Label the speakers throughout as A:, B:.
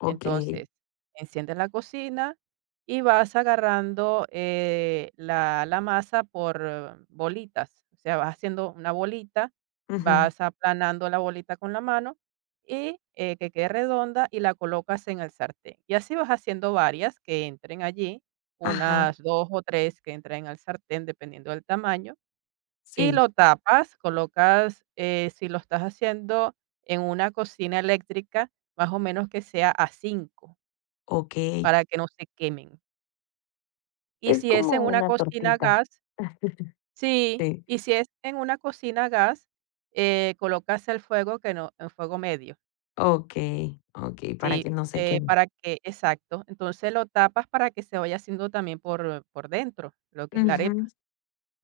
A: Okey.
B: Entonces, enciendes la cocina y vas agarrando, eh, la la masa por bolitas, o sea, vas haciendo una bolita,
A: Ujú.
B: vas aplanando la bolita con la mano y, eh, que quede redonda y la colocas en el sartén. Y así vas haciendo varias que entren allí,
A: Ajá.
B: unas 2 o 3 que entren en el sartén, dependiendo del tamaño, y
A: Sí.
B: lo tapas, colocas, eh, si lo estás haciendo en una cocina eléctrica, más o menos que sea a 5.
A: Okey.
B: Para que no se quemen. Y
A: Es
B: si es
A: como
B: en una
A: una
B: cocina a
A: tortita,
B: gas. Sí,
A: sí.
B: y si es en una cocina a gas, eh, colocas el fuego que no en fuego medio.
A: Okey, okey, para
B: Sí,
A: que no se
B: eh,
A: queme.
B: para que exacto. Entonces, lo tapas para que se vaya haciendo también por por dentro, lo que es la
A: Ujú.
B: arepa.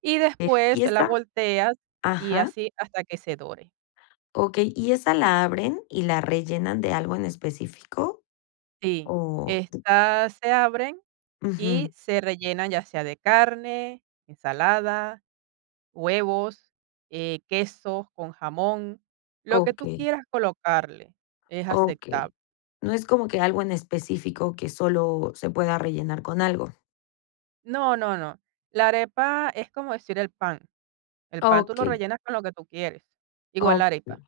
B: Y
A: Eh y
B: después la
A: esa
B: volteas y
A: ajá.
B: así, hasta que se dore.
A: Okey, ¿y esa la abren y la rellenan de algo en específico?
B: Sí,
A: Oh.
B: estas se abren y
A: Ujú.
B: se rellenan, ya sea de carne, ensalada, huevos, eh, queso con jamón, lo que tú
A: Okey.
B: quieras colocarle, es
A: Okey.
B: aceptable.
A: No es como que algo en específico, que solo se pueda rellenar con algo.
B: No, no, no, la arepa es como decir el pan. El pan tú lo
A: Okey.
B: rellenas con lo que tú quieres, igual la
A: Okey,
B: arepa.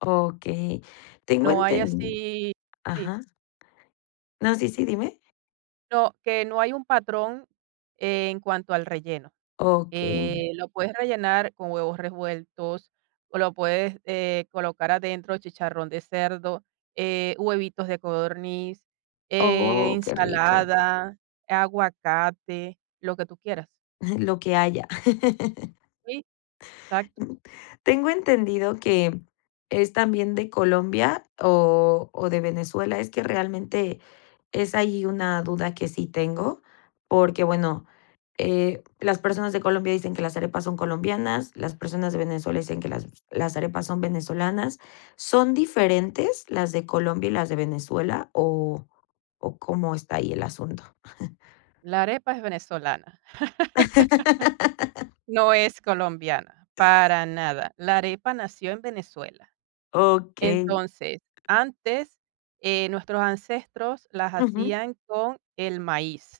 A: okey, tengo
B: No hay
A: entendido,
B: así sí.
A: ajá. No, sí, sí, dime.
B: No, que no hay un patrón en cuanto al relleno,
A: Okey.
B: que lo puedes rellenar con huevos revueltos o lo puedes, eh, colocar adentro, chicharrón de cerdo, eh, huevitos de codorniz, eh,
A: Oh, qué rico.
B: ensalada, aguacate, lo que tú quieras.
A: Lo que haya.
B: Sí, exacto.
A: Mm, tengo entendido que es también de Colombia o o de Venezuela. Es que realmente es ahí una duda que sí tengo, porque, bueno, eh, las personas de Colombia dicen que las arepas son colombianas, las personas de Venezuela dicen que las las arepas son venezolanas. ¿Son diferentes las de Colombia y las de Venezuela, o o cómo está ahí el asunto?
B: La arepa es venezolana, no es colombiana, para nada. La arepa nació en Venezuela.
A: Okey.
B: Entonces, antes, eh, nuestros ancestros las
A: Ujú.
B: hacían con el maíz.